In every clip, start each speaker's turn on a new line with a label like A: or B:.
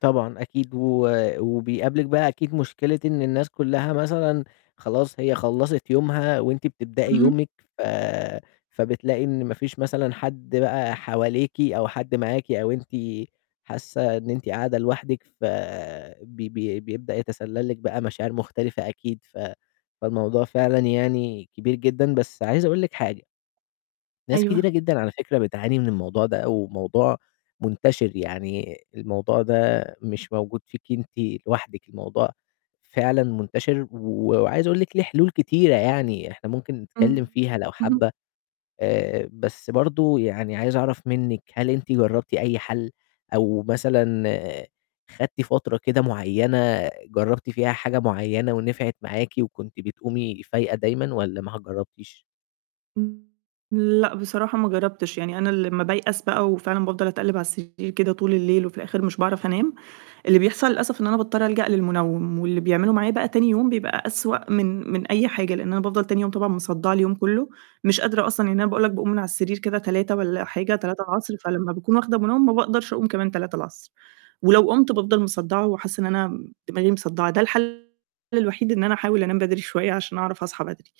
A: طبعًا أكيد، و وبيقابلِك بقى أكيد مشكلة إن الناس كلّها مثلًا خلاص هي خلَّصت يومها وأنتِ بتبدئي
B: اهم.
A: يومِك، ف فبتلاقي إن ما فيش مثلًا حد بقى حواليكِ، أو حد معاكِ، أو أنتِ حاسّة إن أنتِ قاعدة لوحدِك، ف بي بي بيبدأ يتسلّل لِك بقى مشاعر مختلفة أكيد، ف فالموضوع فعلًا يعني كبير جدًا، بس عايز أقول لِك حاجة ناس
B: أيوه.
A: كتيرة جدًا على فكرة بتعاني من الموضوع ده أو موضوع منتشر، يعني الموضوع ده مش موجود فيكِ أنتِ لوحدِك، الموضوع فعلًا منتشر وعايز أقول لِك ليه حلول كتيرة يعني، إحنا ممكن نتكلّم
B: إمم.
A: فيها لو
B: اهم.
A: حابة، آآ، بس برضه يعني عايز أعرَف منِّك هل أنتِ جرَّبتِ أي حل أو مثلًا خدتِ فترة كده معيّنة جرَّبتِ فيها حاجة معيّنة ونِفعِت معاكِ، وكنتِ بتقومي فايقة دايمًا والَّا ما جرَّبتيش؟
B: إمم، لأ بصراحة ما جرَّبتش، يعني أنا لمّا بايأس بقى وفعلًا بافضَل أتقلِّب على السرير كده طول الليل وفي الآخر مش باعرف أنام، اللي بيحصل للأسف إن أنا باضطر ألجأ للمنَوّم، واللي بيعملُه معايا بقى تاني يوم بيبقى أسوأ من من أي حاجة، لأن أنا بافضَل تاني يوم طبعًا مصدّعة اليوم كُلّه، مش قادرة أصلًا يعني أنا باقول لك باقوم من على السرير كده 15:00 والَّا حاجة 15:00 فلمّا باكون واخدة منَوّم ما باقدَرش أقوم كمان 15:00 ولو قُمت بافضَل مصدّعة وحاسّة إن أنا م دماغي مصدعة، ده الحل الوحيد إن أنا أحاول أنام بدري شوية عشان أعرف أصحى بدري،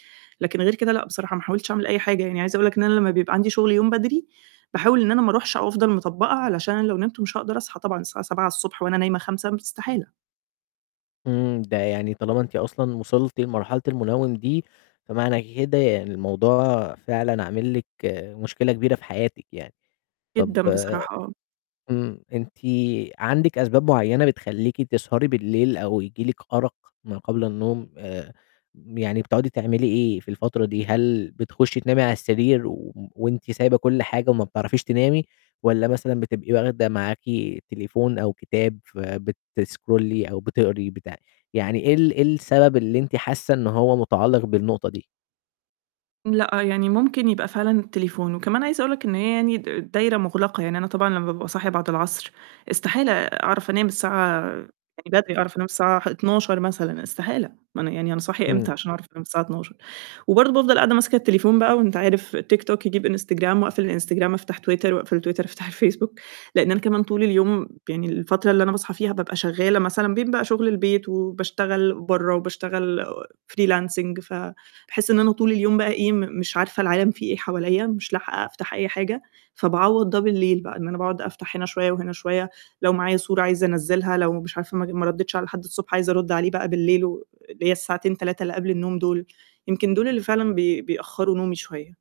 B: لكن غير كده لأ بصراحة، ما حاولتش أعمل أي حاجة، يعني عايزة أقول لك إن أنا لمّا بيبقى عندي شغل يوم بدري، باحاول إن أنا ما أرُوحش أو أفضَل مطبّقة علشان أنا لو نِمت مش هاقدر أصحى طبعًا الساعة 07:00 وأنا نايمة 05:00 استحالة.
A: إمم. ده يعني طالما أنتِ أصلًا وصِلتِ لمرحلة المنَوّم دي، فمعنى كده يعني الموضوع فعلًا عامل لِك مشكلة كبيرة في حياتِك يعني، طَب
B: جدًا بصراحة، آه.
A: إمم. أنتِ عندِك أسباب معيّنة بتخلّيكِ تسهري بالليل، أو ييجي لِك أَرَق ما قبل النوم، آآ، يعني بتقعدي تعملي إيه في الفترة دي، هل بتخُشّي تنامي على السرير وأنتِ سايبة كُلّ حاجة وما بتعرَفيش تنامي؟ والَّا مثلًا بتبقي واخدة معاكِ تليفون أو كتاب فبتسكرولي أو بتقري بتاع؟ يعني إيه ال إيه السبب اللي أنتِ حاسّة إن هو متعلّق بالنقطة دي؟
B: لأ، يعني ممكن يبقى فعلًا التليفون، وكمان عايزة أقول لك إن هي يعني د دايرة مغلقة، يعني أنا طبعًا لمّا بابقى صاحية بعد العصر استحالة أعرَف أنام الساعة يعني بدري أعرف أنام الساعة ح 00:00 مثلًا، استحالة، ما أنا يعني أنا صاحية
A: إمم.
B: إمتى عشان أعرف أنام الساعة 00:00، وبرضه بافضَل قاعدة ماسكة التليفون بقى وأنت عارف تيك توك يجيب إنستجرام وأقفل الإنستجرام أفتح تويتر وأقفل تويتر أفتح الفيسبوك، لإن أنا كمان طول اليوم يعني الفترة اللي أنا باصحى فيها بابقى شغالة مثلًا بين بقى شغل البيت وباشتغل برّه وباشتغل freelancing، فباحس إن أنا طول اليوم بقى إيه م مش عارفة العالَم فيه إيه حواليَّ، مش لاحقة أفتح أي حاجة، فباعوَّض ده بالليل بقى إن أنا باقعد أفتح هنا شوية وهنا شوية، لو معايا صورة عايزة أنزِّلها لو مش عارفة م ما رديتش على حد الصبح عايزة أرُدّ عليه بقى بالليل و اللي هي الساعتين 3 اللي قبل النوم دُول، يمكن دُول اللي فعلًا بي بيأخروا نومي شوية.